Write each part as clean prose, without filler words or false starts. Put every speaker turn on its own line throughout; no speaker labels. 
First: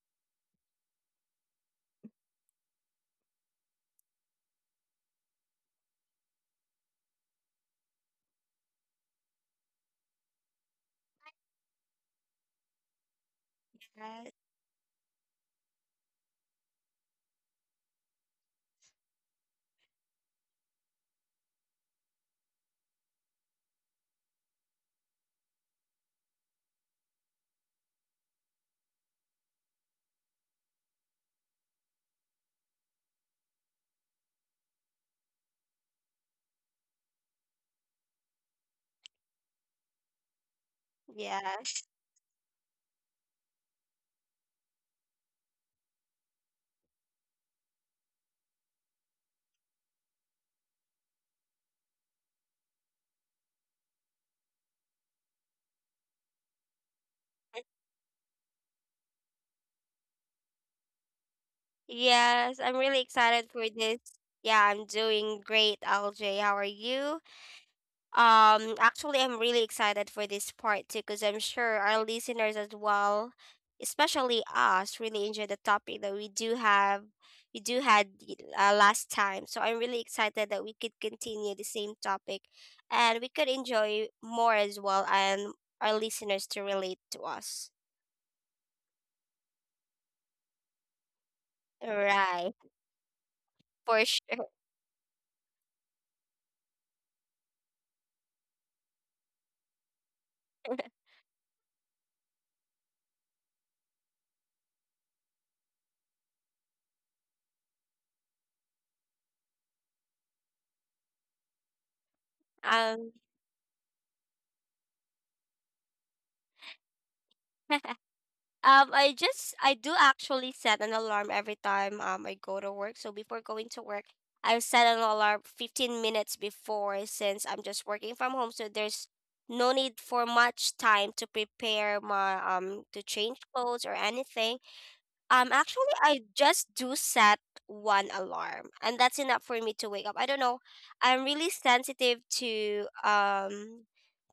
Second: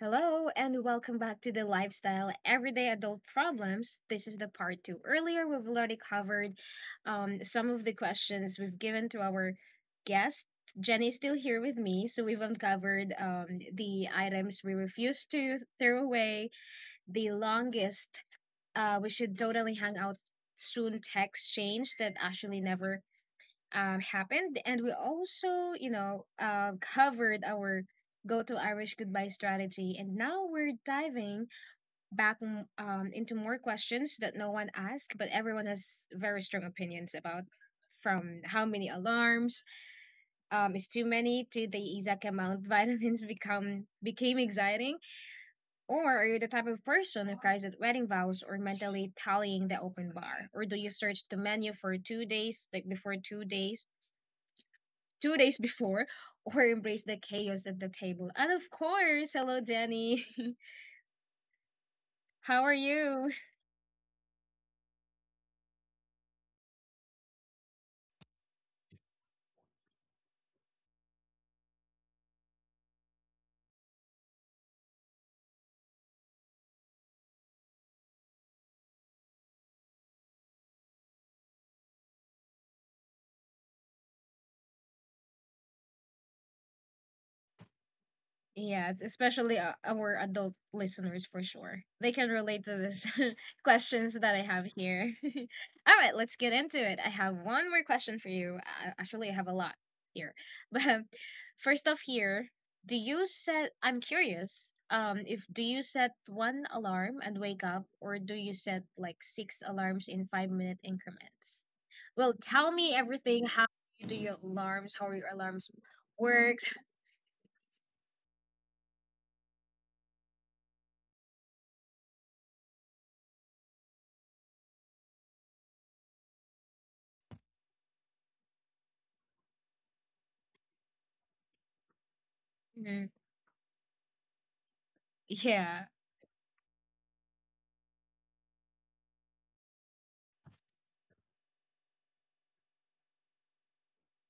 Hello, and welcome back to the Lifestyle Everyday Adult Problems. This is the part two. Earlier, we've already covered some of the questions we've given to our guest. Jenny is still here with me, so we've uncovered the
Yes.
items we refuse to throw away, the longest we should totally hang out soon text change that actually never happened. And we also, covered our go to Irish goodbye strategy. And now we're diving back into more questions that no one asked, but everyone has very strong opinions about. From how many alarms is too
Yes.
many to the exact amount vitamins become became exciting, or are you the type of person who cries at wedding vows or mentally tallying the open bar, or do you search the menu for 2 days before or embrace the chaos at the table. And of course, hello, Jenny.
Yes. I'm really
How are
excited for
you?
this. Yeah, I'm doing great, LJ. How are you? Actually, I'm really excited for this part too, because I'm sure our listeners as well, especially us, really enjoy the topic that we do had last time. So I'm really excited that we could continue the same topic, and we could enjoy more as well, and our listeners to relate to us.
Yes, especially our adult listeners for sure. They can
Right,
relate to these
for
questions that I
sure.
have here. All right, let's get into it. I have one more question for you. Actually, I have a lot here. But first off, here, do you set, I'm curious. If do you set one alarm and wake up, or do you set like six alarms in 5 minute increments? Well, tell me
Um,
everything. How you do your alarms? How your alarms works?
I just I do actually set an alarm every time I go to work. So before going to work, I set an alarm 15 minutes before since I'm just working from home. So there's no need for much time to prepare my to
Mhm.
change clothes or anything.
Yeah.
Actually, I just do set one alarm, and that's enough for me to wake up. I don't know. I'm really sensitive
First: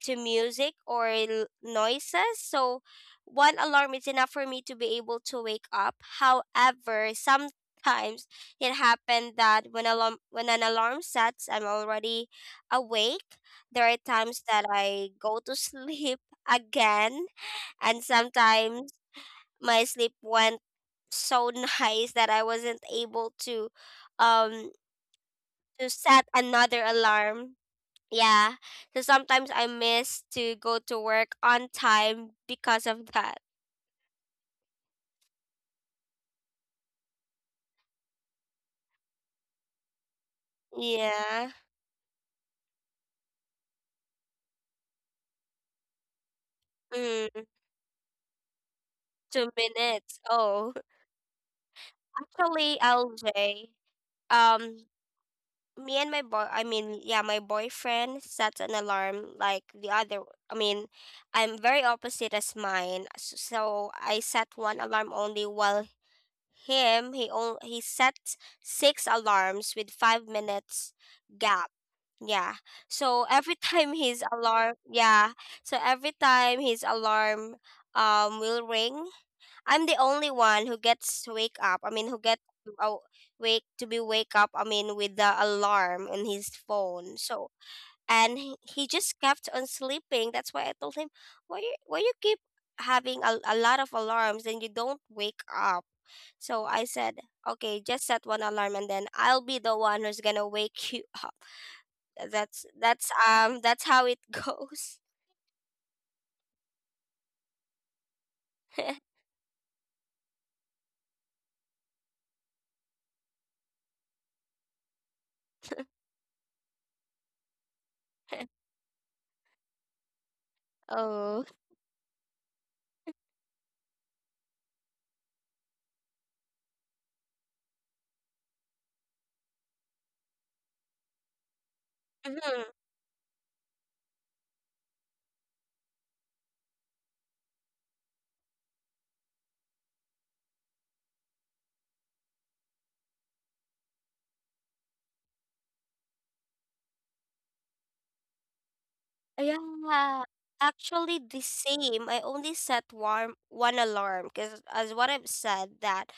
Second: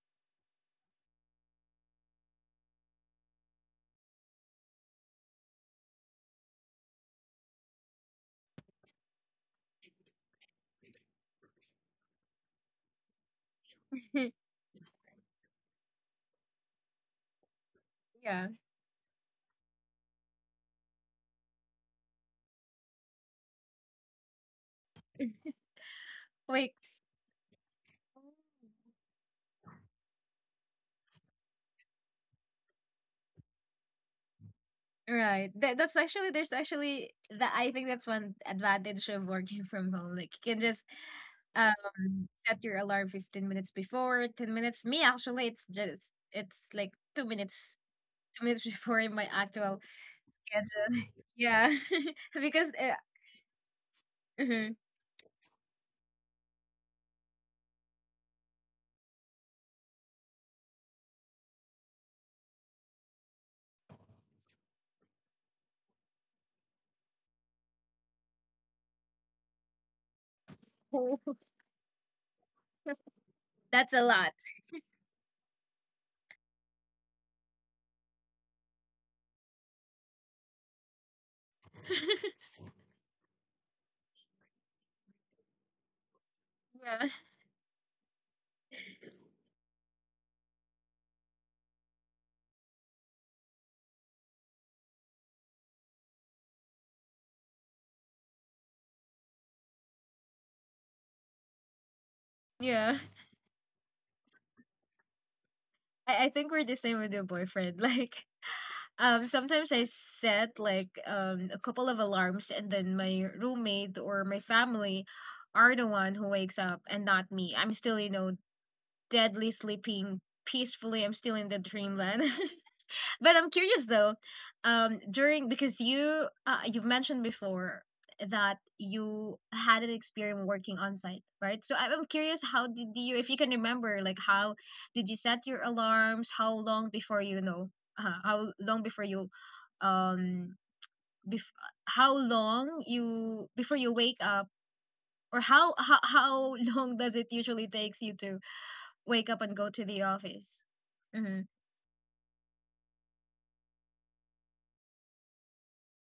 to music or noises, so one alarm is enough for me to be able to wake up. However, sometimes it happened that when an alarm sets, I'm already awake. There are times that I go to sleep again, and
Yeah.
sometimes my sleep went so nice that I wasn't able um to set
Like,
another alarm. Yeah. So sometimes I miss to go to work on time because of that.
right. That's actually, there's actually, that I think that's one advantage of working from home. Like, you can just
Yeah.
set your alarm 15 minutes before, 10 minutes. Me, actually, it's just, it's like two
Mm,
minutes, two minutes before my
two
actual
minutes. Oh.
schedule. Yeah. Because,
Actually, LJ,
mhm.
um me and my boy I mean, yeah, my boyfriend sets an alarm like the other I mean, I'm very opposite as mine. So I set one alarm only while him, he set six alarms with 5 minutes gap. Yeah. So every time
That's a
his
lot.
alarm, yeah. So every time his alarm will ring, I'm the only one who gets to wake up. I mean, who gets to aw- wake to be wake up. I mean, with the alarm in his
Yeah.
phone. So and he just kept on sleeping. That's why I told him, why you keep having a lot of alarms and you don't wake up, so I said, okay, just set one alarm and then I'll be the one who's gonna wake you up. That's
Yeah.
that's um that's how it goes.
I think we're the same with your boyfriend. Like, sometimes I set like a couple of alarms, and then my roommate or my family are the one who wakes up, and not me. I'm still, deadly sleeping peacefully. I'm still
Oh.
in the dreamland. But I'm curious though, during because you you've mentioned before that you had an experience working on site, right? So I'm curious,
Hmm.
how did you, if you can remember, like how did you set your alarms? How long before you know? Uh, how long before you, um, bef- how long you before you wake up, or how long does it usually takes you to wake up and go to the
Yeah.
office?
Actually
Mm-hmm.
the same. I only set warm one alarm because as what I've said that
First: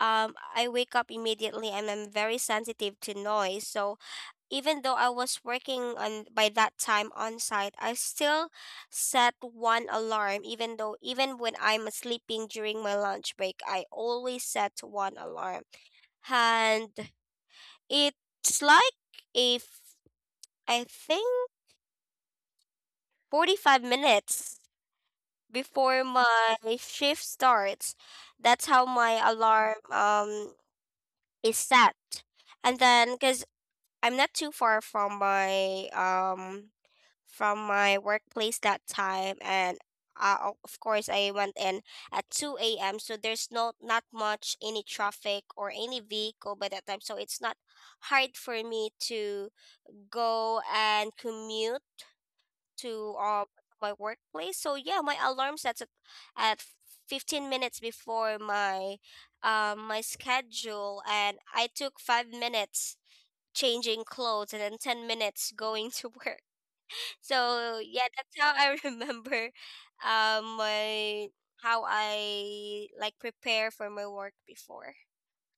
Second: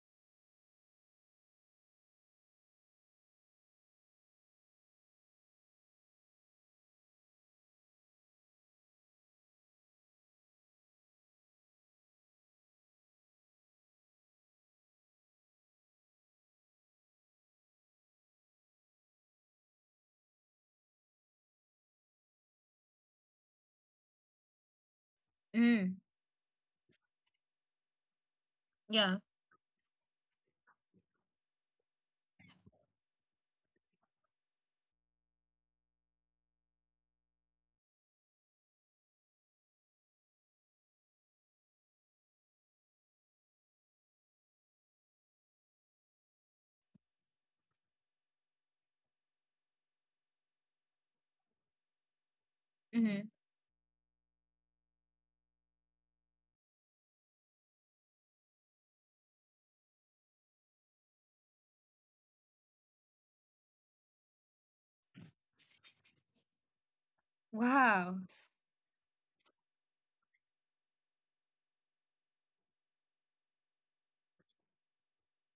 I wake up immediately and I'm very sensitive to noise. So even though I was working on by that time on site, I still set one alarm, even though even when I'm sleeping during my lunch break, I always set one alarm. And it's like, if I think, 45 minutes
Mm,
before my shift starts. That's how
yeah.
my alarm is set. And then, cuz I'm not too far from my workplace that time, and of course I went in at 2 a.m., so there's not much any traffic or any vehicle by that time, so it's not hard for me to go and commute to
Mm-hmm.
my workplace. So yeah, my alarm sets at, at 15 minutes before my schedule, and I took 5 minutes changing clothes and then 10 minutes going to work. So yeah,
Wow.
that's how I remember my how I like prepare for my work before.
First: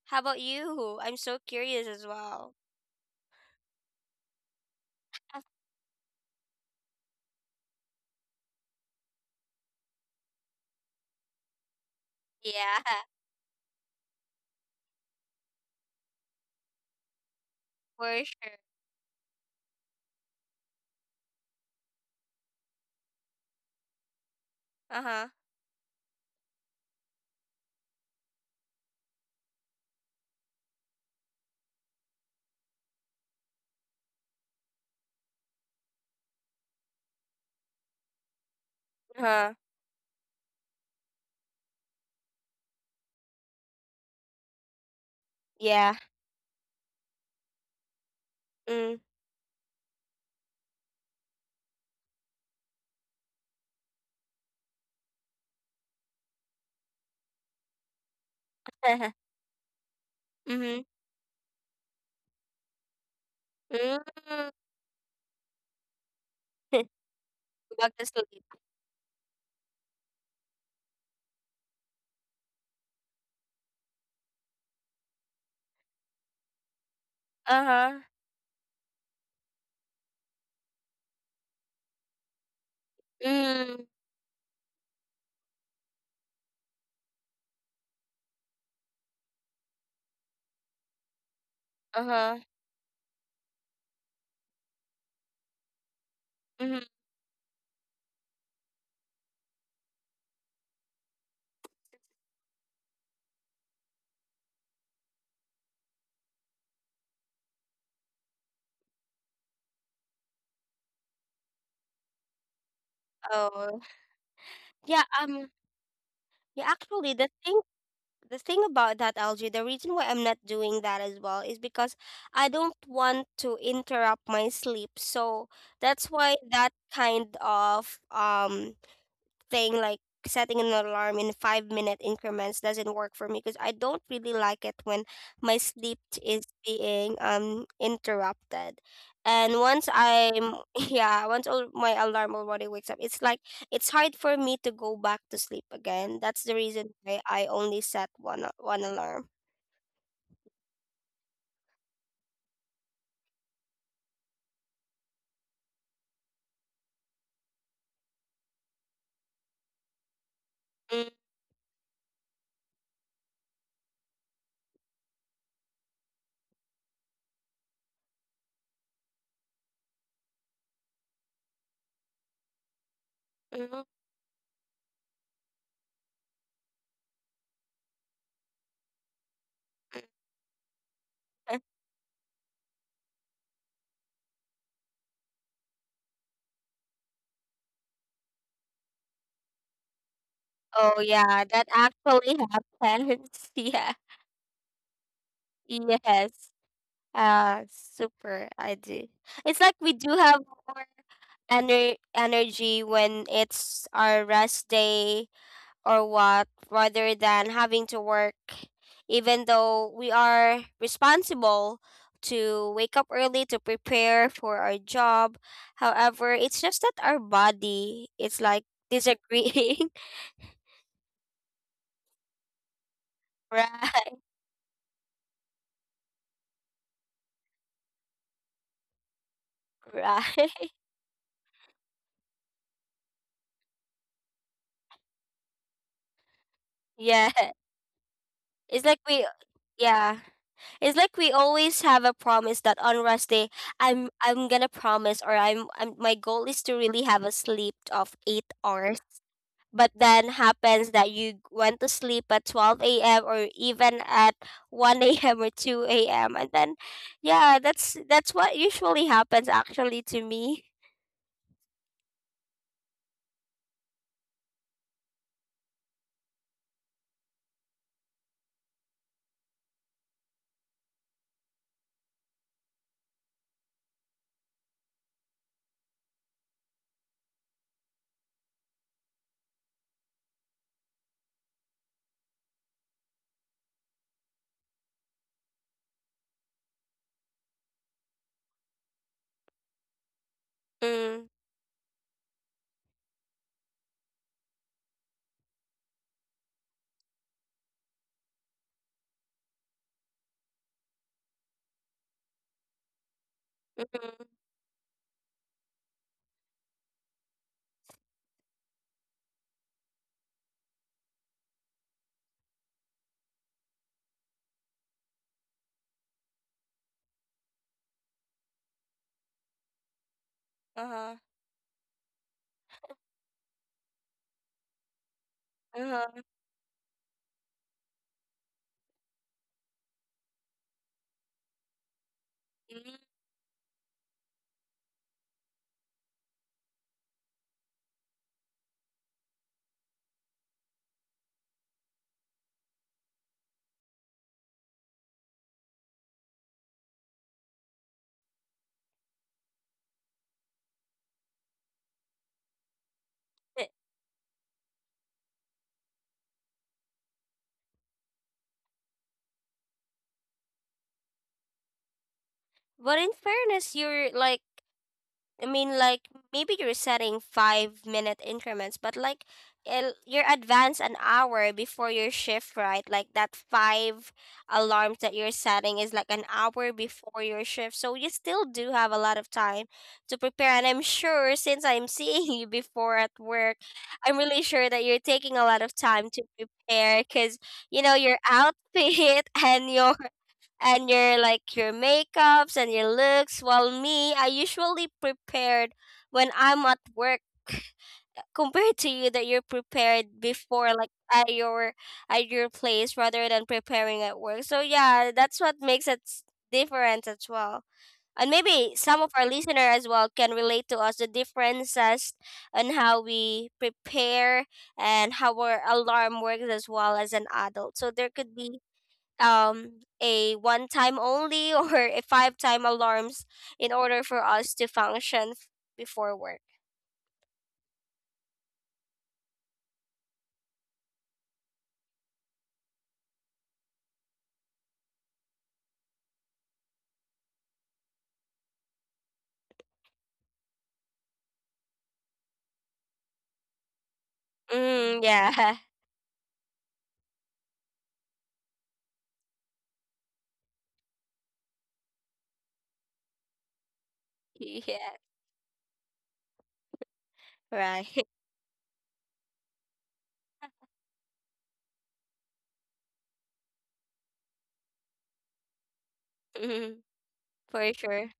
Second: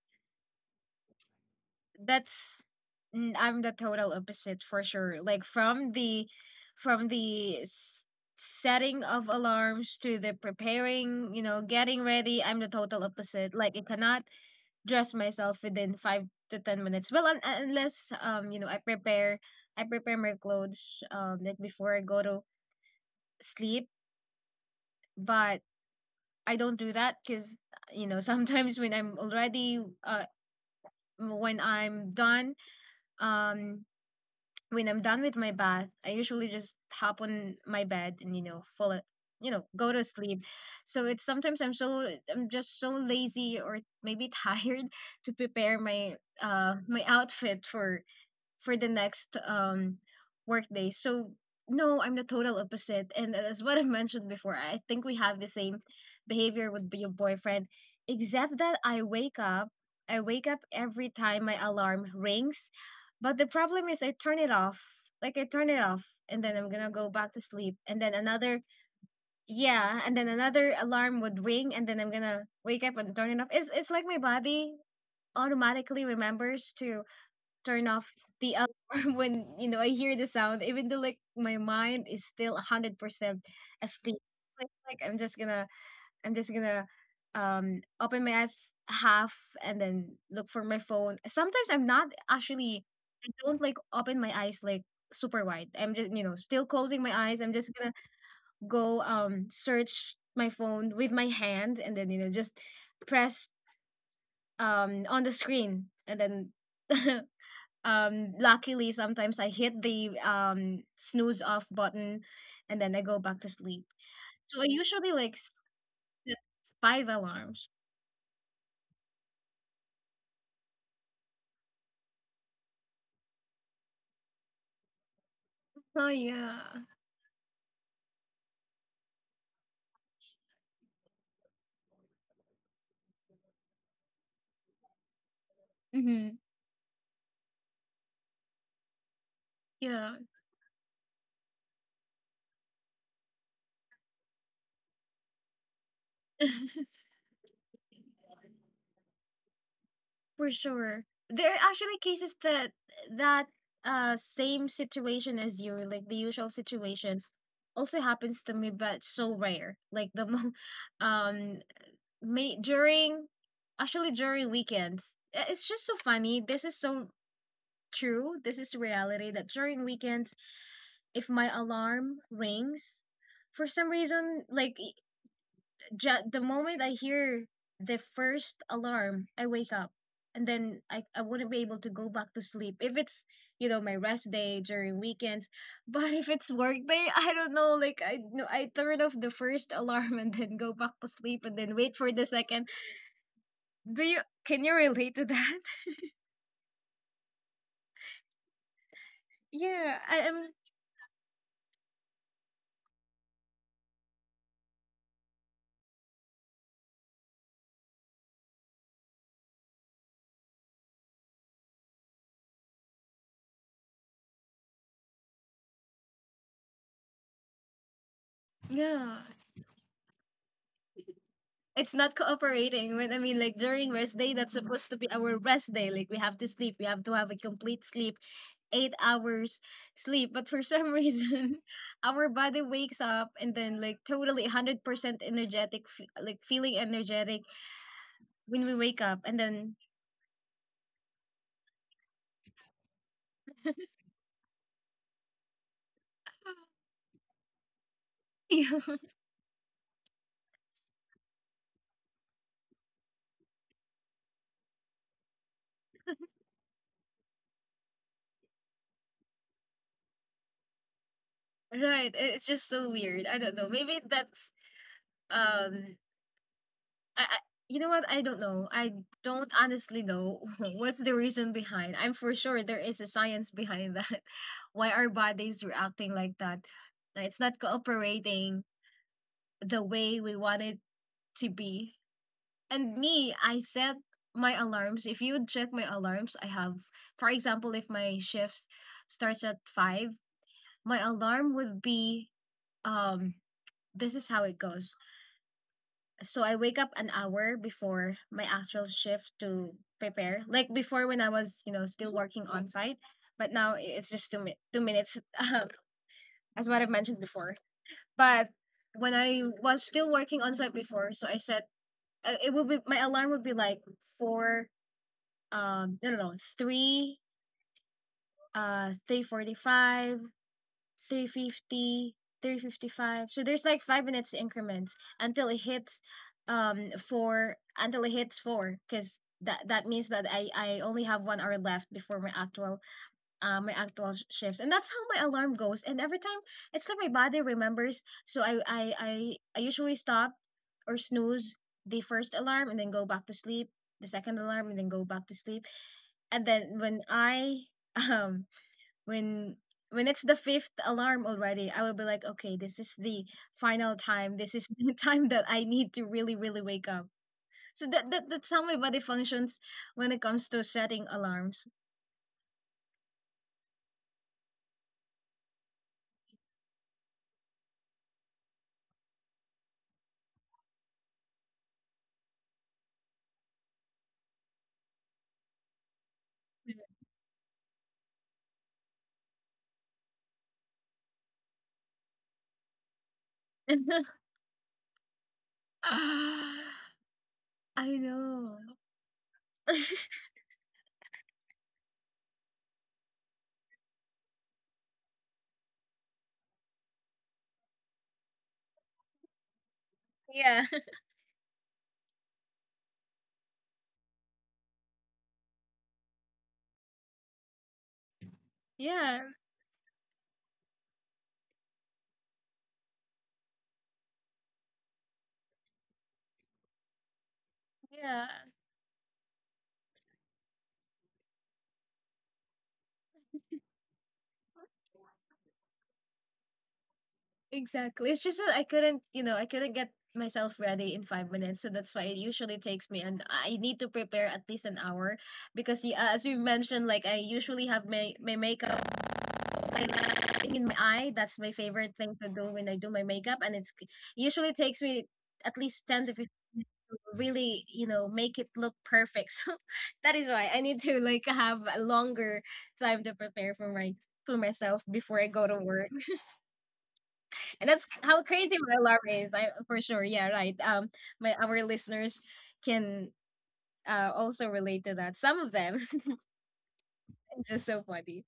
How about you? I'm so curious as well.
that's I'm the total opposite for sure. Like from the from the s- setting of alarms to the preparing, getting ready, I'm the
Yeah,
total opposite. Like I cannot dress myself within 5 to 10 minutes. Well, unless
for sure.
I prepare my clothes like before I go to sleep,
Uh-huh.
but I don't do that cuz sometimes when I'm done, um when I'm done with my bath, I usually just hop on my bed and
Uh-huh.
go to sleep. So it's sometimes I'm so I'm just so lazy or maybe tired to prepare
Yeah.
my my outfit for
Mm.
the next workday. So no, I'm the total opposite. And as what I mentioned before, I think we have the same behavior with your boyfriend, except that I wake up. I wake up
Mm-hmm.
every time my alarm rings. But the problem
Mm.
is I turn it off. Like I turn it off and then I'm gonna go back to sleep.
Back
And
to
then
sleep.
another yeah, and then another alarm would ring and then I'm gonna wake up and turn it off. It's like my body automatically remembers to turn
Uh-huh.
off the alarm when I hear the sound, even though like my mind is still 100%
Mm.
asleep. So I'm just gonna open my eyes half and then look for my phone. Sometimes I'm not
Uh-huh.
actually I don't like open my eyes like super wide. I'm just still
Mm-hmm.
closing my eyes. I'm just gonna go search my phone with my hand and then just press on the screen and then Luckily, sometimes I hit the snooze off button and then I go back to sleep.
Oh.
So I
Yeah,
usually like set
yeah,
five
actually the
alarms.
thing about that LG, the reason why I'm not doing that as well is because I don't want to interrupt my sleep. So
Oh
that's why that
yeah.
kind of thing, like setting an alarm in 5 minute increments, doesn't work for me because I don't really like it when my sleep
Hmm.
is being interrupted. And once
Yeah,
I'm yeah, once all my alarm already wakes up, it's like it's hard for me to go back to sleep again. That's the reason why I only set one alarm.
for sure. There are actually cases that that same situation as you, like the usual situation, also happens to me, but it's so rare. Like
Mm,
um may during actually during weekends. It's just so funny. This is so True, this is the reality that during weekends, if my alarm rings,
mm,
for
mm.
some reason, the moment I hear the first alarm, I wake up. And then I wouldn't be able to go back to sleep if it's, my rest day during weekends. But if it's work day, I don't know. Like I no, I turn off the first alarm and then go back
Oh
to sleep
yeah,
and
that
then wait for the
actually
second.
happens. Yeah.
Do you Can you relate to that?
Yes. Super. I do. It's like
Yeah,
we
I
do have
am.
more energy when it's our rest day, or what, rather than having to work, even though we are responsible to wake up early to prepare for our job. However, it's just that our body is like
Yeah,
disagreeing.
it's not cooperating when I mean like during rest
Right,
day that's supposed to be our rest day, like we have to have a complete sleep 8 hours sleep, but
right.
for some reason our body wakes up and then like totally 100% energetic, like feeling energetic
Yeah.
when we
It's
wake
like
up
we,
and then
yeah. It's like we always have a promise that on rest day, I'm gonna promise, or I'm my goal is to really have a sleep of eight
yeah,
hours. But then happens that you went to sleep at 12 a.m. or even at one a.m. or 2 a.m., and then, yeah, that's what usually happens actually to me.
right, it's just so weird. I don't know, maybe that's um I you know what? I don't know. I don't honestly know what's the reason behind. I'm for sure there is a science behind that. Why our bodies reacting like that? It's not cooperating the way we want it to be. And me, I set my alarms. If you would check my alarms, I have, for example, if my shift starts at 5, my
Mm,
alarm would be um. This is how it goes. So I wake up an hour before my actual shift to prepare. Like before when I was, still working on site, but now it's
mm,
just 2 minutes, as what I've mentioned before. But when I was still working on site before, so I said it would be my alarm would be like four, no, no, no, three, 3:45,
uh huh,
3:50, 3:55. So there's like 5 minutes increments
uh huh.
until it hits four, because that means that I only have 1 hour left before my actual shifts, and that's how my alarm goes. And every time it's like my body remembers, so I usually stop or snooze the first alarm and then go back to sleep, the second alarm and then go back to sleep, and then when I um when when it's the fifth alarm already, I will be like, okay, this is the final time, this is the time that I need to really wake up. So that's how my body functions when it comes to setting alarms.
But in fairness, you're like, I mean, like maybe you're setting 5 minute increments, but you're advanced an hour before your shift, right? Like that five alarms that you're setting is like an hour before your shift. So you still do have a lot of time to prepare. And I'm sure, since I'm seeing you before at work,
I
I'm really sure that you're taking a lot of time to prepare because, your
know.
outfit and your like your makeups and your looks, while me, I usually prepared when I'm at work, compared to you that you're prepared
Yeah,
before, like at your place rather than preparing at work. So yeah, that's what makes it different as well. And maybe some of
yeah,
our listener as well can relate to us the differences on how we prepare and how our alarm works as well as an adult, so there
yeah,
could be um a one time only or a five time alarms in order for us to function before work.
exactly, it's just that I couldn't get myself ready in 5 minutes, so that's why it usually takes me, and I need to prepare at least an hour, because as you mentioned, like I usually have my makeup like in my eye. That's my favorite thing to do when I do my makeup, and it's usually takes me
Mm,
at
yeah.
least 10 to 15 minutes to really, make it look perfect. So that is why I need to like have a longer time to prepare for myself
Yeah.
before I go to work. And that's
Right.
how crazy my alarm is. I for sure, yeah, right. My our listeners can also relate to that. Some of them.
Mm,
It's just
for
so
sure.
funny.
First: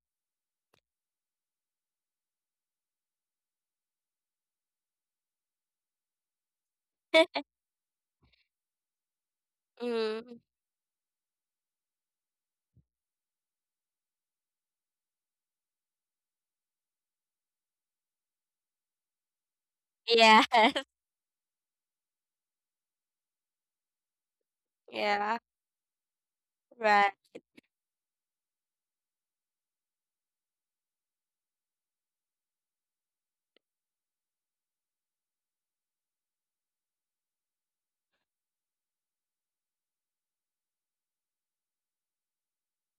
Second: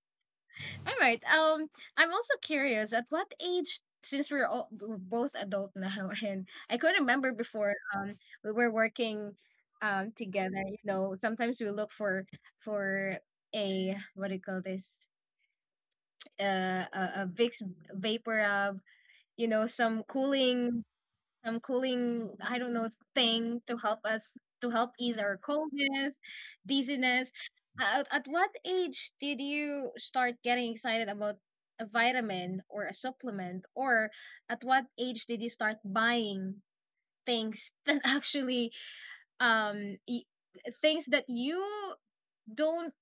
All right. I'm also curious at what age, since we're both adult now, and I couldn't remember before. We were working,
Mm,
together. Sometimes we look for for a, what do you call this? A Vicks vapor rub. Some
yeah.
cooling, I don't know, thing to help us to help ease our
Yeah.
coldness,
Right.
dizziness. At what age did you start getting excited about a vitamin or a supplement, or at what age did you start buying things that actually um y- things that you don't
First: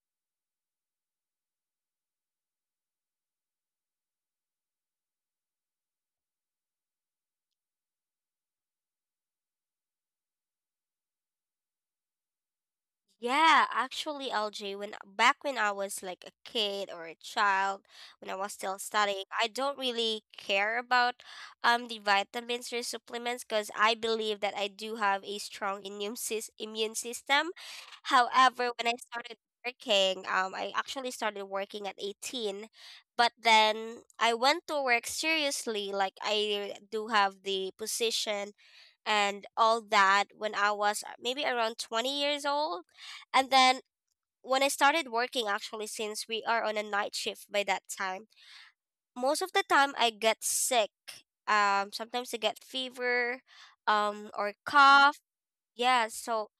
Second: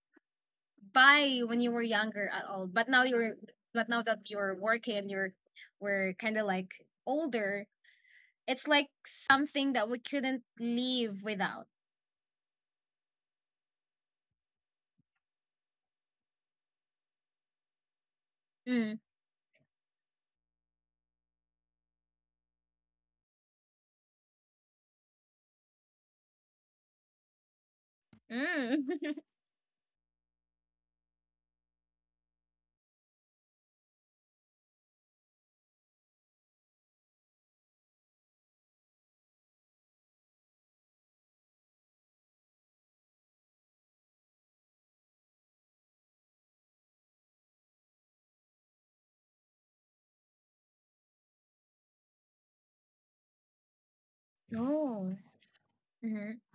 buy when you were younger at all, but now you're but now that you're working, and you're we're kind of like older, it's like something that we couldn't live without.
Yeah, actually, LJ, when back when I was like a kid or a child, when I was still
Mm.
studying, I don't really care about the vitamins or supplements because I believe that I do have a strong immune system. However, when
Mm.
I started working, I actually started working at 18, but then I went to work seriously. Like I do have the position and all that when I was maybe around 20 years old. And then when I started working, actually, since we are on a night shift by that time, most of the time I get sick. Sometimes I get fever or cough.
Oh.
Yeah,
Mm-hmm.
so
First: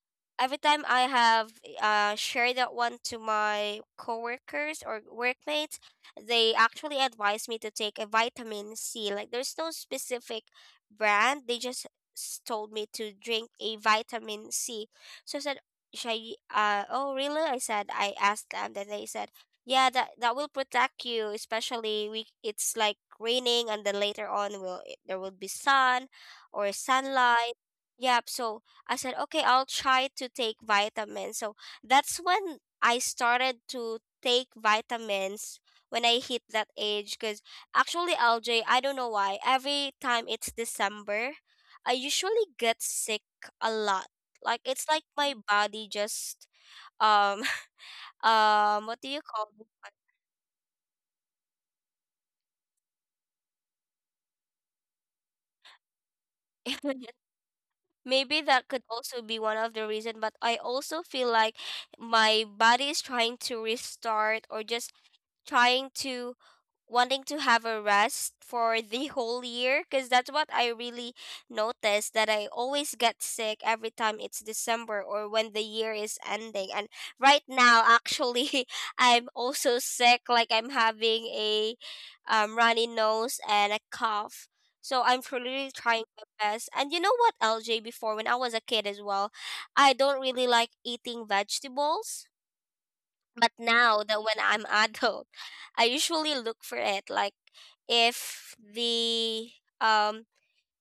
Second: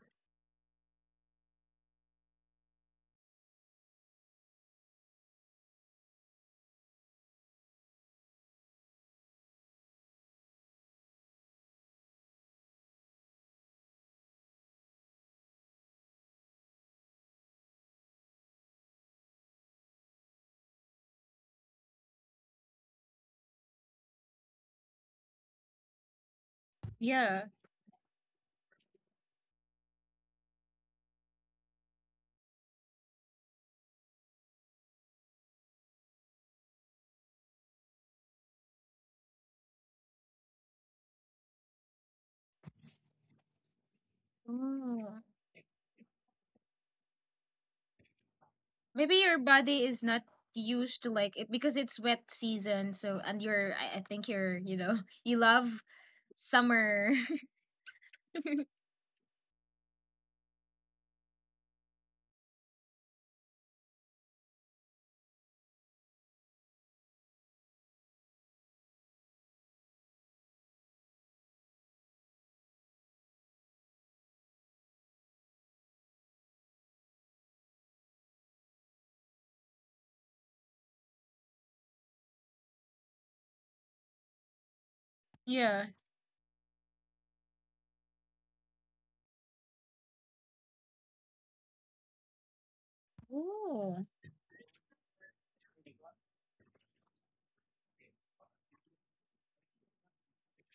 every time I have shared that one to my coworkers or workmates, they actually advise me to take a vitamin C. Like there's no specific brand. They just told me to drink a vitamin C. So I said, should I, oh really? I said, I asked them, that they said, yeah, that will protect you, especially we, it's like raining and then later on there will be sun or
Yeah.
sunlight. Yep. So I said, okay, I'll try to take vitamins. So that's when I started to take vitamins when I hit that age. Because actually, LJ, I don't know why. Every time it's December, I usually get sick a lot. Like it's like
Oh.
my body just um what do
Maybe
you
your
call
body
this?
is not used to like it because it's wet season. So and you're, I think you're, you know, you love
One?
summer.
Maybe that could also be one of the reason, but I also feel like my body is trying to restart, or just trying to wanting to have a rest for the whole year, because that's what I really noticed, that I always get sick every time it's December or when the year is ending. And right now, actually, I'm also sick. Like I'm having a runny nose and a cough, so I'm really
Yeah.
trying my best. And you know what, LJ, before when I was a kid as well, I don't really like eating vegetables, but now
Oh.
that when I'm adult, I usually look for it. Like if um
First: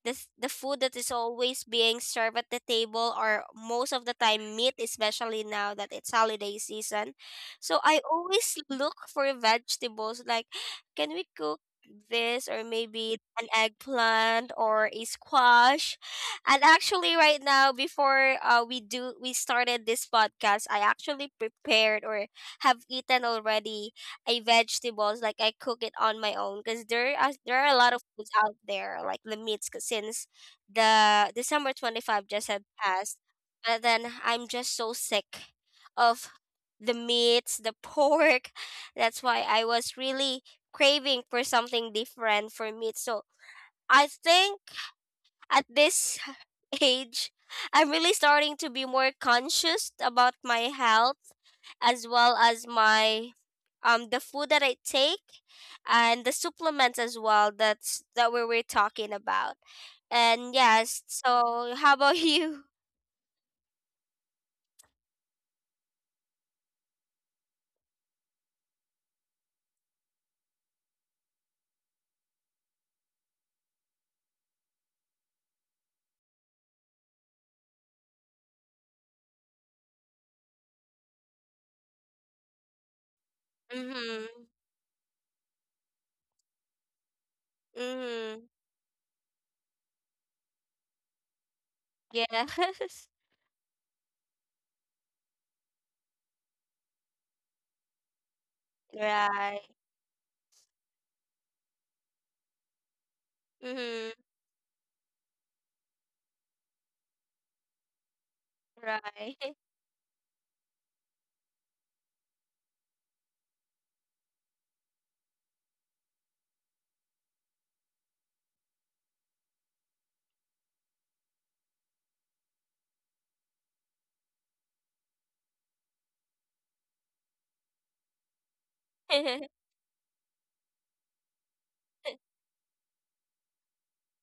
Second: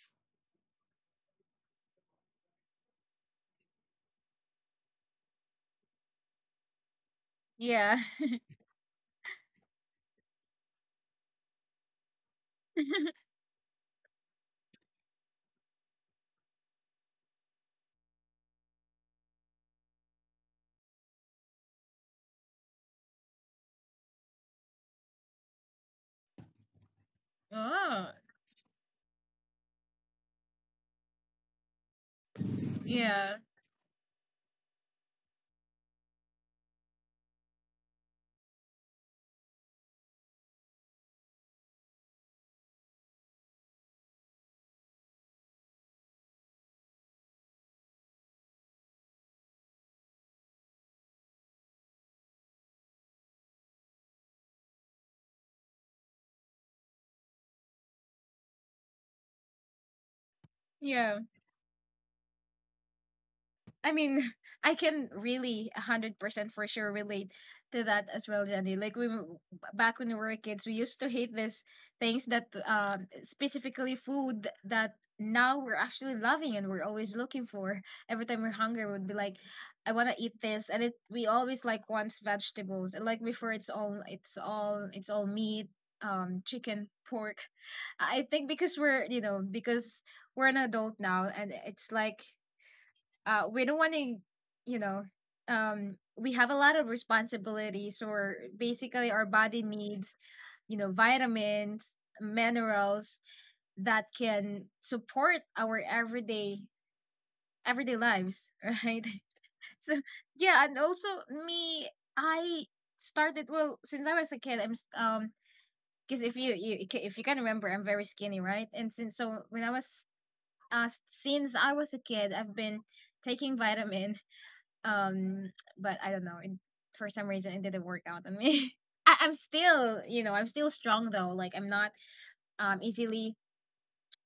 the food that is always being served at the table, or most of the time meat, especially now that it's holiday season, so
Yeah.
I always look for vegetables, like, can we cook this, or maybe an eggplant or a squash. And actually right now, before we started this podcast, I actually prepared, or have eaten already, I vegetables. Like I cook it on my own, because there are a lot of
Oh.
foods out there, like the meats, 'cause since the December 25 just had passed,
Yeah.
but then I'm just so sick of the meats, the pork. That's why I was really craving for something different for meat. So I think at this age, I'm really starting to be more conscious about my health as well as my the food that I take and the supplements as well that we were talking about. And yes,
Yeah.
so how about you?
I mean, I can really 100% for sure relate to that as well, Jenny. Back when we were kids, we used to hate these things that specifically food that now we're actually loving and we're always looking for. Every time we're hungry, we'd be like, I want to eat this. And it we always like wants vegetables. And like before
Mhm.
it's all meat, chicken, pork. I think
Mhm.
because we're, you know, because we're an adult now, and it's like
Yes.
we don't want to, you know, we have a lot of responsibilities, or basically, our body
Right.
needs, you know, vitamins, minerals that
Mhm.
can support our everyday lives, right?
Right.
So yeah, and also me, I started, well, since I was a kid. Because if you if you can remember, I'm very skinny, right? And since, so when I was since I was a kid, I've been taking vitamin, um, but I don't know. For some reason, it didn't work out on me. I'm still, you know, I'm still strong though. Like I'm not easily.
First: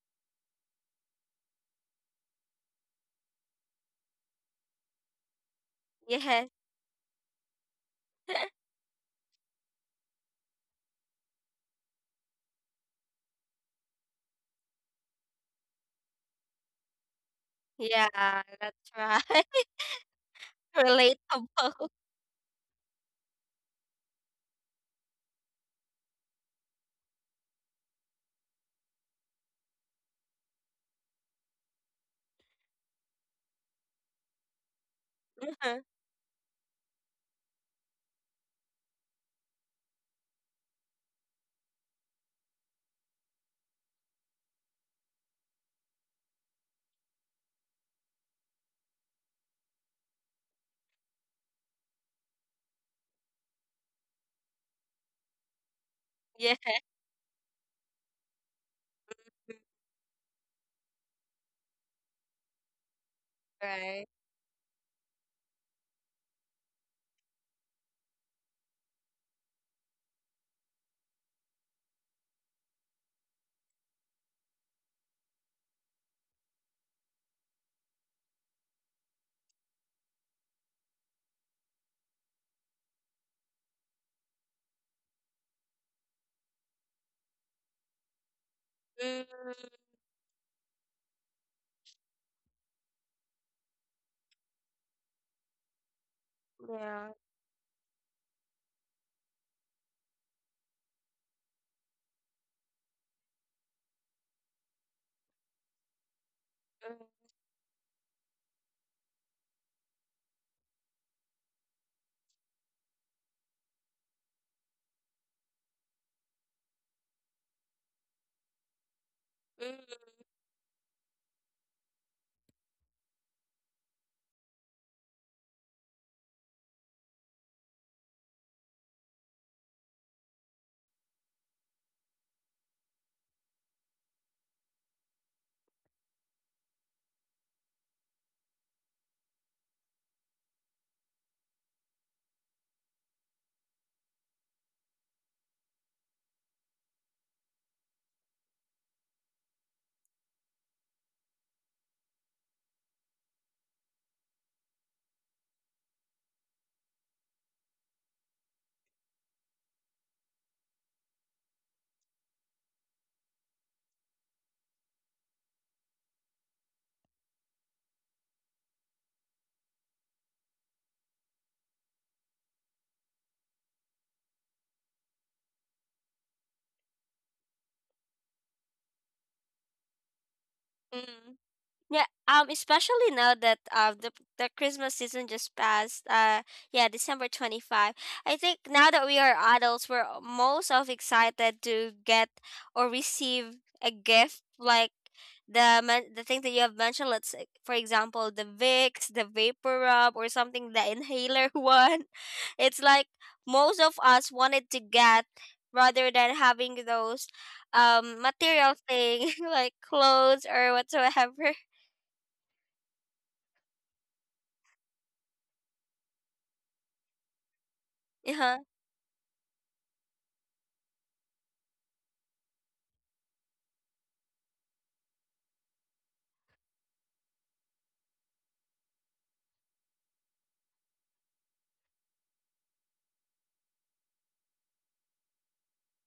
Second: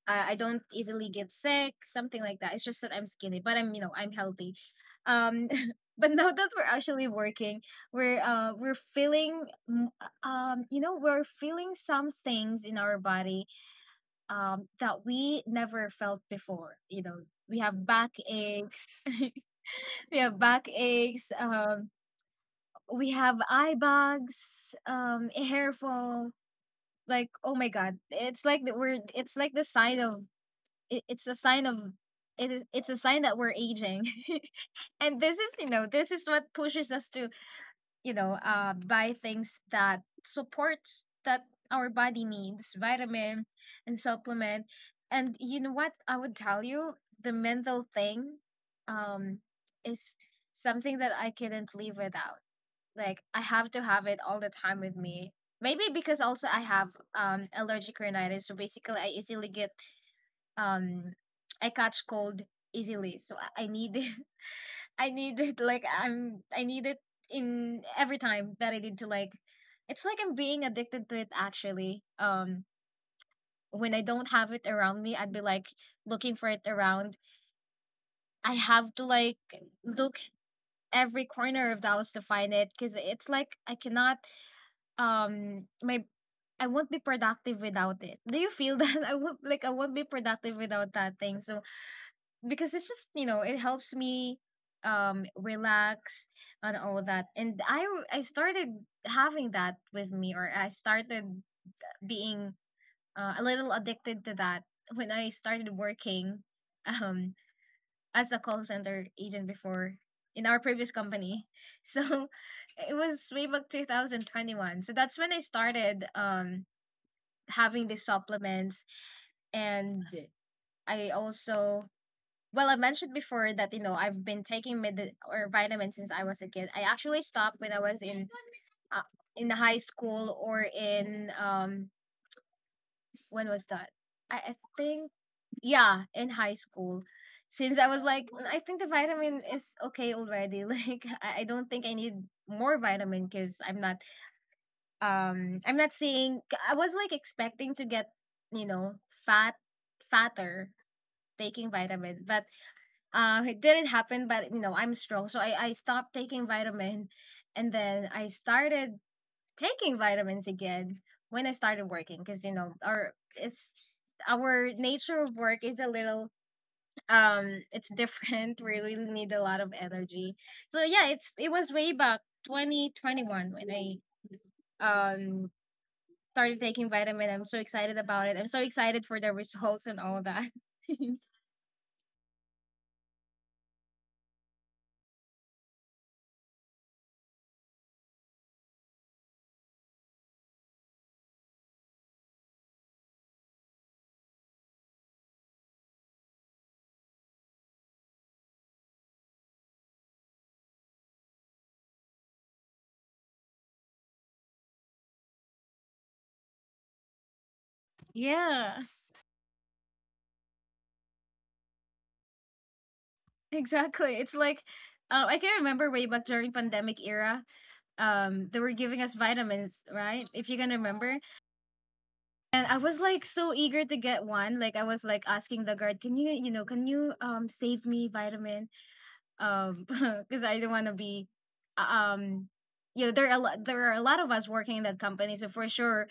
I don't easily get sick, something like that. It's just that I'm skinny, but I'm, you know, I'm healthy. Um, but now
Yes.
that we're actually working, we're feeling you know, we're feeling some things in our body that we never felt before. You know, we have
Yeah,
backaches,
that's right.
we have backaches.
Relatable.
We have eye bags, hair fall. Like, oh my god, it's like that we're. It's like the sign of. It, it's a sign of. It is. It's a sign that we're aging, and this is, you know, this is what pushes us to, you know, buy things that supports that our body needs vitamin and supplement. And you know what I would tell you, the mental thing um is something that I couldn't live without. Like I have to have it all the time with me. Maybe because also
Yeah.
I have allergic rhinitis, so basically I easily get um I catch cold easily.
Right.
I need it, like I need it in every time that I need to, like it's like I'm being addicted to it actually. When I don't have it around me, I'd be like looking for it around. I have to like look every corner of the house to find it, because it's like I cannot my I won't be productive without it. Do you feel that?
Mm,
I won't be productive without that thing. So because it's just, you know, it helps me relax and all
yeah.
that. And I started having that with me, or I started being a little addicted to that when I started working um as a call center agent before in our previous company. So it was way back 2021. So that's when I started having these supplements.
Mm, mm,
And I also, well, I mentioned before that, you know, I've been taking mid or vitamins since I was a kid. I actually stopped when I was uh, in high school or in when was that? I think, yeah, in high school. Since I was like, "Mm, I think the vitamin is okay already." Like I don't think I need more vitamin because I'm not saying I was like expecting to get, you know, fat fatter taking vitamin, but it didn't happen, but you know, I'm strong. So I stopped taking vitamin, and then I started taking vitamins again when I started working because, you know, our it's our nature of work is a little it's different. We really need a lot of energy. So yeah, it was way back 2021 when I started taking vitamin. I'm so excited about it. I'm so excited for the results and all that.
mm. Yeah, especially now that the Christmas season just passed. Yeah, December 25. I think now that we are adults, we're most of excited to get or receive a gift like the thing that you have mentioned. Let's say, for example, the Vicks, the Vapor Rub, or something the inhaler one. It's like most of us wanted to get rather than having those material
Yeah.
thing like clothes or whatsoever.
Exactly. It's like I can remember way back during pandemic era,
Yeah.
they were giving us vitamins, right? If you can remember. And I was like so eager to get one. Like I was like asking the guard, can you, you know, can you save me vitamin? um because I don't want to be uh, um you know, there are a lot, of us working in that company, so for sure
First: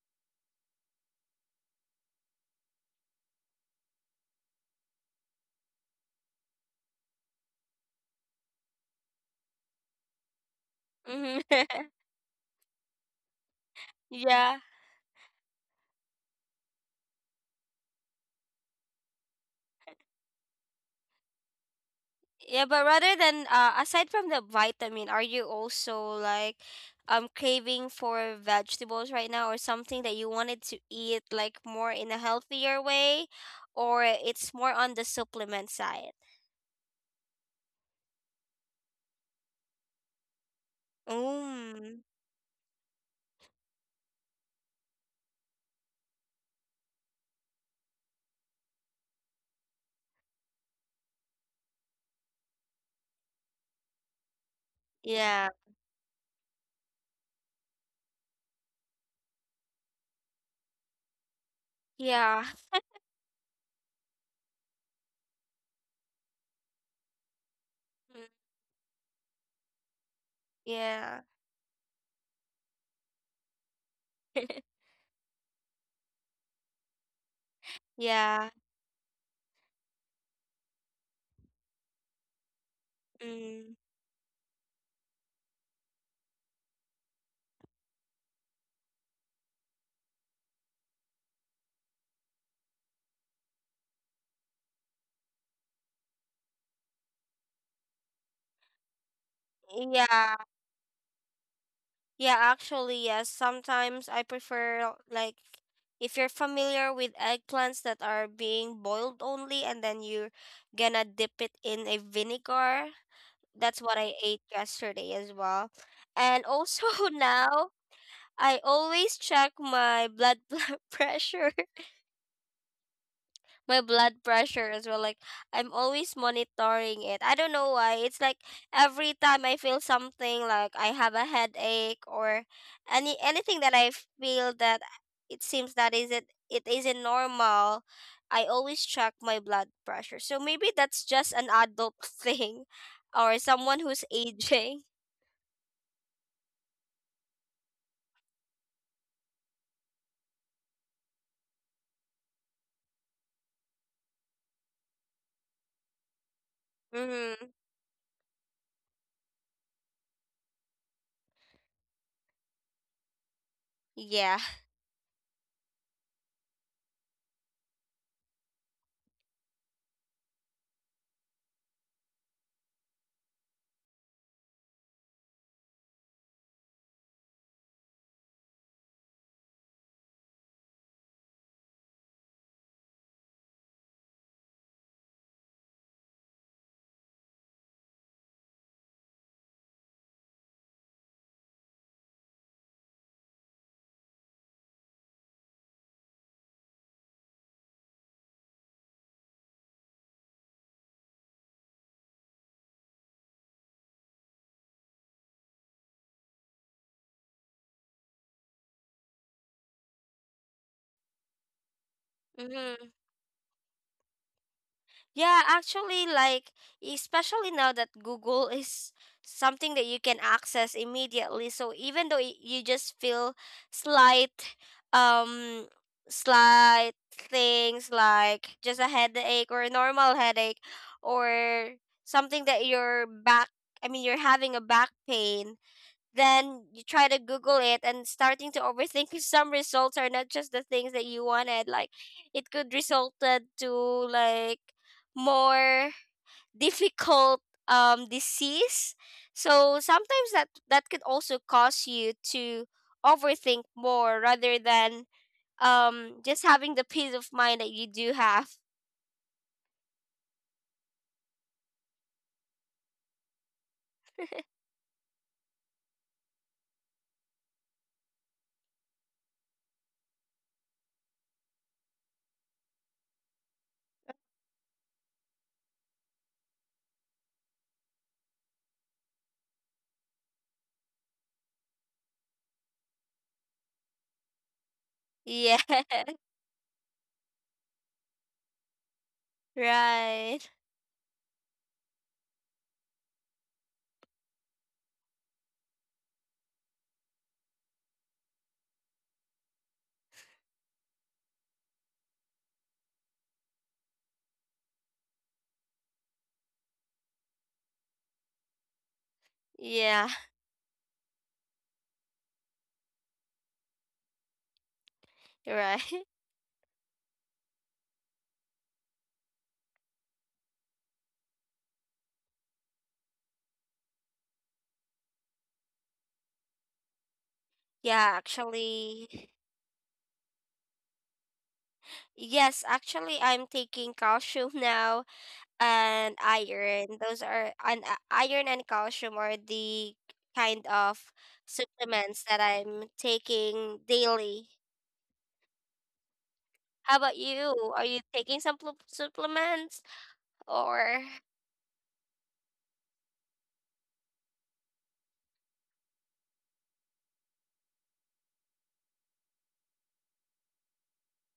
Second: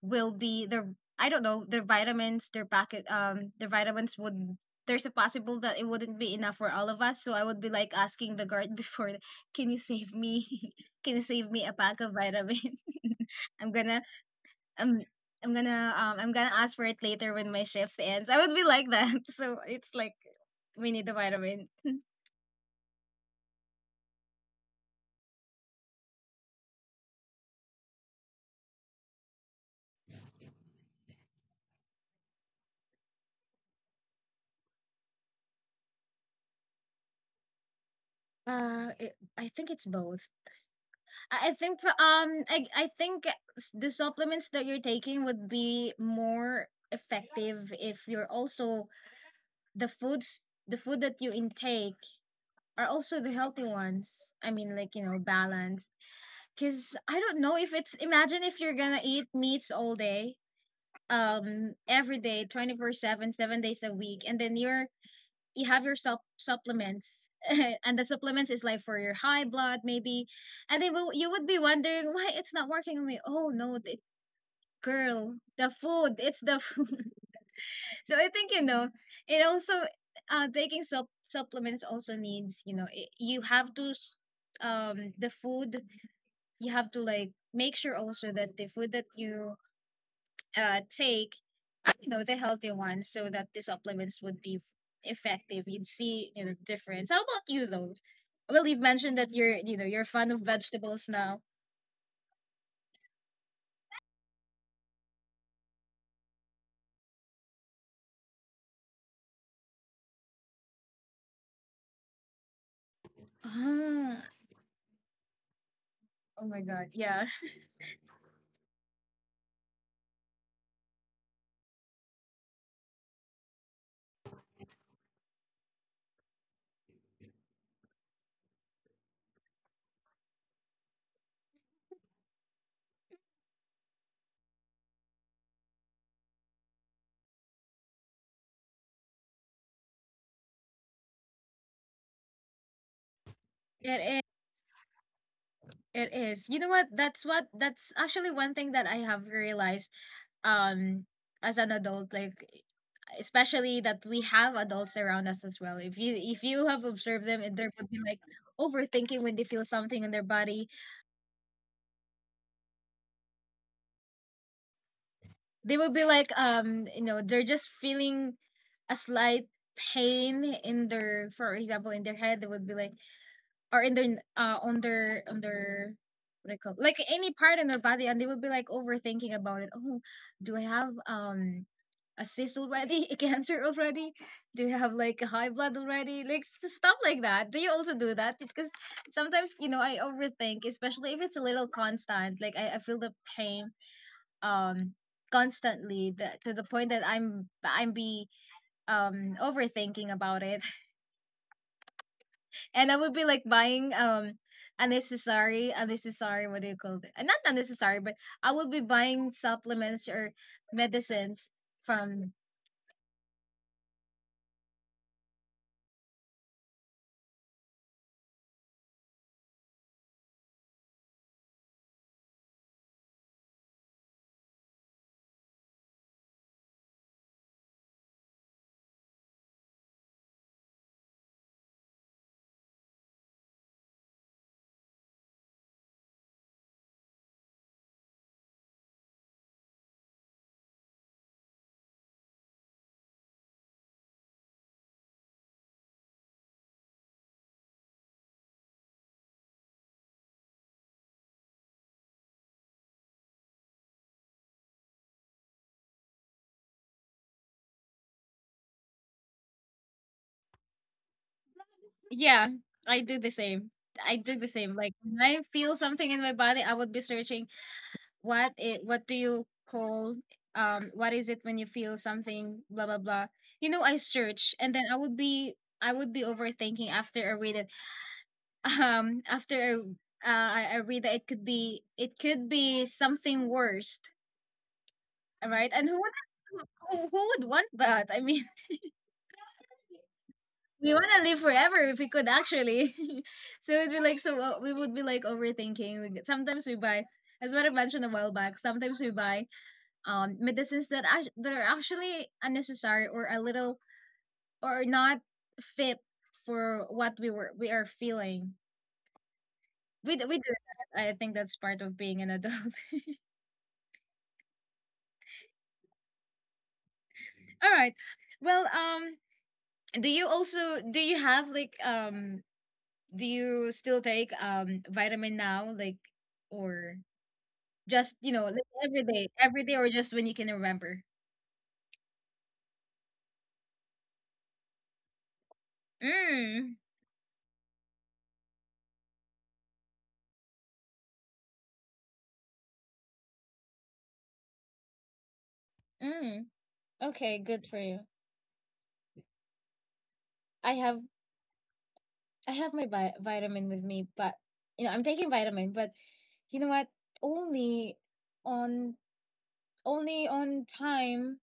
will be their, I don't know, their vitamins, their packet, their vitamins would, there's a possible that it wouldn't be enough for all of us, so I would be like asking the guard before, can you save me, can you
Hmm.
save me a pack of vitamin? I'm gonna
Yeah.
um I'm gonna ask for it later when my shift ends. I would be like that. So it's like we need the vitamin.
Yeah, but rather than aside from the vitamin, are you also like craving for vegetables right now or something that you wanted to eat like more in a healthier way, or it's more on the supplement side?
It, I think it's both. I think for
Mm.
I think the supplements that you're taking would be more effective if you're also the foods the food that you intake are also the healthy ones. I mean, like, you know,
Yeah.
balance. Cause I don't know if it's, imagine if you're gonna eat meats all day, every day,
Yeah.
24/7, 7 days a week, and then you have your supplements and the
Mm,
supplements is like for your high blood maybe, and they will,
yeah.
you would be wondering why it's not working on me. Oh no, the girl, the food it's the food. So I think,
Yeah.
you know, it also, taking supplements also needs, you know, it, you have
Mm.
to s- the food, you have to like make sure also that the food that you take, you know, the healthy ones, so that the supplements would be effective. You'd see, you know, difference. How about you, though? Well, you've mentioned that you're, you know, you're a fan of
Yeah.
vegetables now.
Yeah, actually, yes. Sometimes I prefer like, if you're familiar with eggplants that are being boiled only and then you're gonna dip it in a vinegar, that's what
Ah.
I ate yesterday as well.
Oh
And
my god,
also
yeah.
now I always check my blood pressure, my blood pressure as well. Like I'm always monitoring it. I don't know why. It's like every time I feel something, like I have a headache or anything that I feel that it seems that isn't it isn't normal. I always check my blood pressure. So maybe that's just an adult thing, or someone who's
It is,
aging.
it is. You know what, that's what, that's actually one thing that I have realized um as an adult. Like especially that we have adults around us as well. If you if you have observed them, and
Mm-hmm.
there would be like overthinking when they feel something in their body,
Yeah.
they will be like you know, they're just feeling a slight pain in their, for example, in their head, they would be like, or in their n- on their on their, what do you call, like any part in their body, and they would be like overthinking about it. Oh, do I have a cyst already, a cancer already? Do you have like a high blood already, like stuff like that? Do you also do that? Because sometimes, you know, I overthink, especially if it's a little constant, like I feel the pain um constantly, that to the point that I'm be overthinking about it. And I would be like buying unnecessary, what do you call it? Not unnecessary, but I would be buying supplements or medicines from.
Mm-hmm. Yeah, actually, like, especially now that Google is something that you can access immediately. So even though you just feel slight, um, slight things like just a headache or a normal headache or something that your back, I mean, you're having a back pain, then you try to google it and starting to overthink, 'cause some results are not just the things that you wanted. Like it could resulted to like more difficult disease. So sometimes that that could also cause you to overthink more rather than just having the peace of mind that you do have.
Yeah, I do the same. I do the same. Like when I feel something in my body, I would be searching what do you call what is it when you feel something, blah blah blah. You know, I search, and then I would be, I would be overthinking after I read it. After I read that it could be, something worse,
Yeah.
right? And who would, who, who would want that? I mean,
Right.
we want to live forever if we could actually. So it'd be like, so we would be like overthinking. We- sometimes we buy, as what I mentioned a while back, sometimes we buy medicines that that are actually unnecessary, or a little or not fit for what we are feeling.
Yeah.
We do that. I think that's part of being an adult.
Right.
All right. Well, do you also, do you have like do you still take vitamin now like, or just,
Yeah,
you know, like every day,
actually.
or just when you can remember?
Yes, actually, I'm taking calcium now and
Mm.
iron. Those are, and iron and calcium are the kind of supplements that I'm taking daily.
Mm.
How about
Okay, good for
you? Are
you.
you taking some supplements
I have,
or?
I have my vitamin with me, but you know, I'm taking vitamin, but you know what, only on, only on time,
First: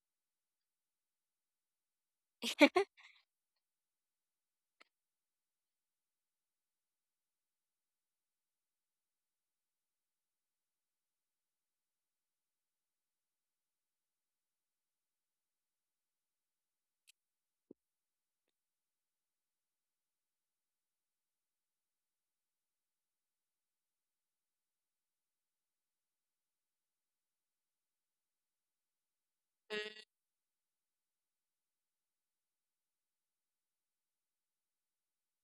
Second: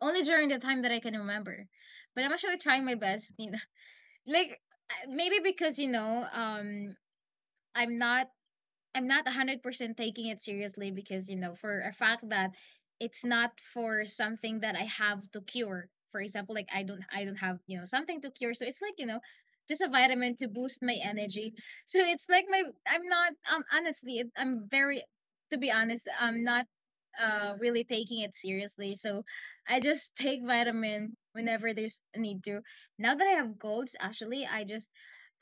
only during the time that I can remember. But I'm actually trying my best, you know. Like maybe because, you know, I'm not, I'm not 100% taking it seriously because, you know, for a fact that it's not for something that I have to cure. For example, like I don't have, you know, something to cure. So it's like, you know, just a vitamin to boost my energy. So it's like my, I'm not, honestly, I'm very, to be honest, I'm not really taking it seriously. So I
Mm,
just take vitamin whenever there's a need to. Now that I have colds, actually,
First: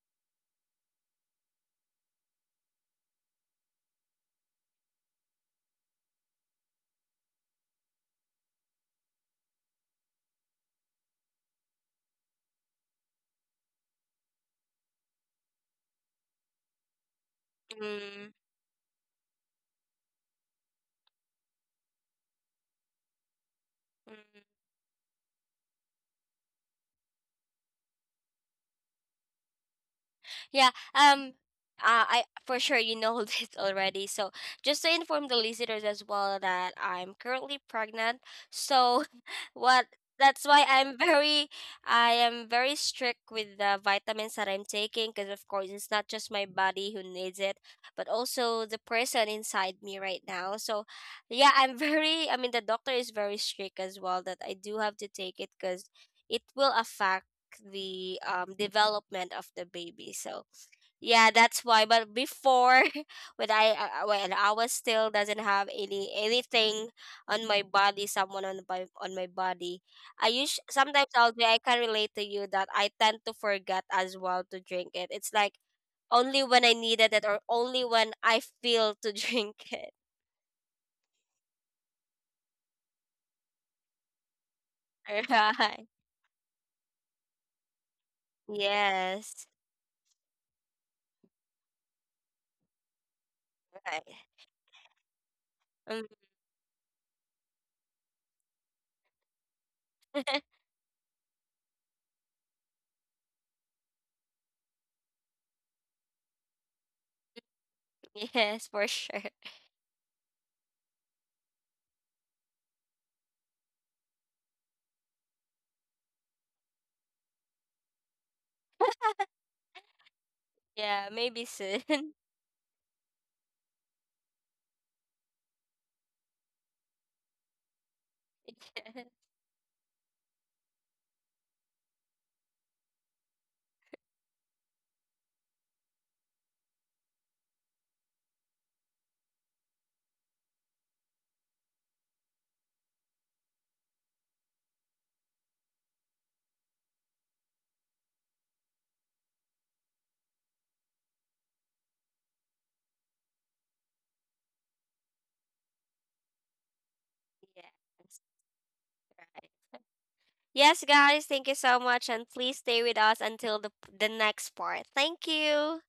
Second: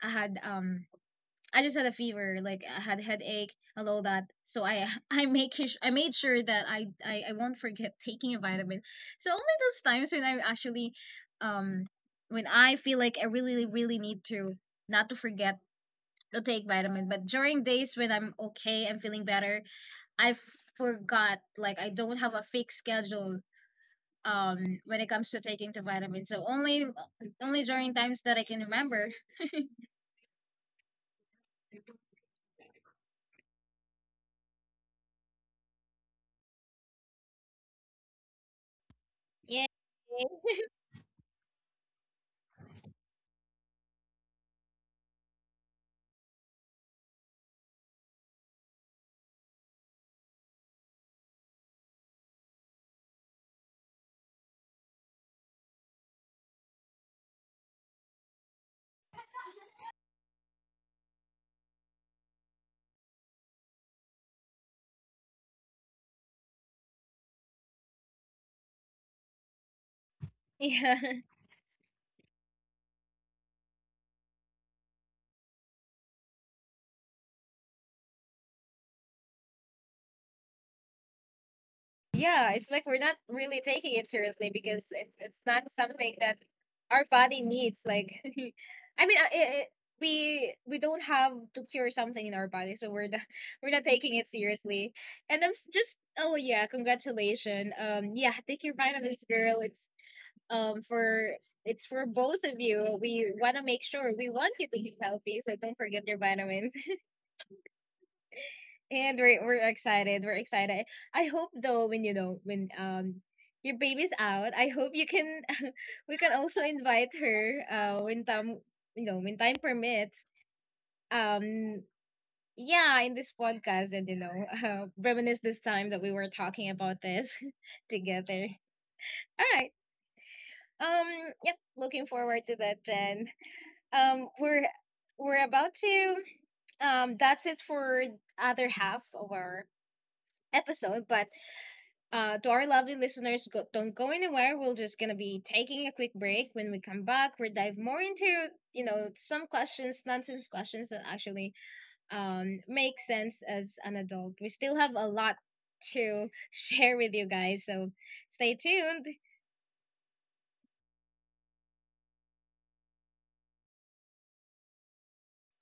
I had I just had a fever, like I had a headache and all that. So I I made sure that I won't forget taking a vitamin. So only those times when I actually, um, when I feel like I really really need to not to forget to take vitamin. But during days when
mm,
I'm okay, I'm feeling better, I forgot, like I don't have a fixed schedule
mm.
when it comes to taking the vitamin. So only, only during times that I can remember.
Yeah. I for sure you know this already. So just to inform the listeners as well that I'm currently pregnant. So
Yeah.
what that's why I'm very I am very strict with the vitamins that I'm taking, because of course it's not just my body who needs it, but also the person inside me right now. So yeah, I'm very I mean the doctor is very strict as well that I do have to take it because it will affect the development of the baby. So yeah, that's why. But before, when I was still doesn't have any anything on my body, someone on my body, I use
Yeah.
sometimes I can relate to you that I tend to forget as well to drink it. It's like only when I needed it or only when I feel to drink it.
Yeah, it's like we're not really taking it seriously because it's not
Right.
something that our body needs. Like, I mean,
Yes.
it, we, don't have to cure something in our body, so we're not, we're not
Right.
taking it seriously. And just,
Mm.
oh yeah, congratulations. Yeah, take your vitamins, girl. It's for, it's for both of you. We want to make sure, we want you to be healthy, so don't forget your vitamins.
Yes, for sure.
And we're excited. We're excited. I hope though when, you know, when your baby's out, I hope you can we can also invite her when time you know, when time permits.
Yeah, maybe soon.
Um yeah, in this podcast, and you know, reminisce this time that we were talking about this together. All right. Um, yep, looking forward to that, Jen. Um we're we're about to that's it for other half of our episode, but, uh, to our lovely listeners, go, don't go anywhere. We're just gonna be taking a quick break. When we come back, we'll dive more into, you know, some questions, nonsense questions that actually make sense as an adult. We still have a lot to share with you guys, so
Yes.
stay tuned.
Right. Yes, guys, thank you so much. And please stay with us until the next part. Thank you.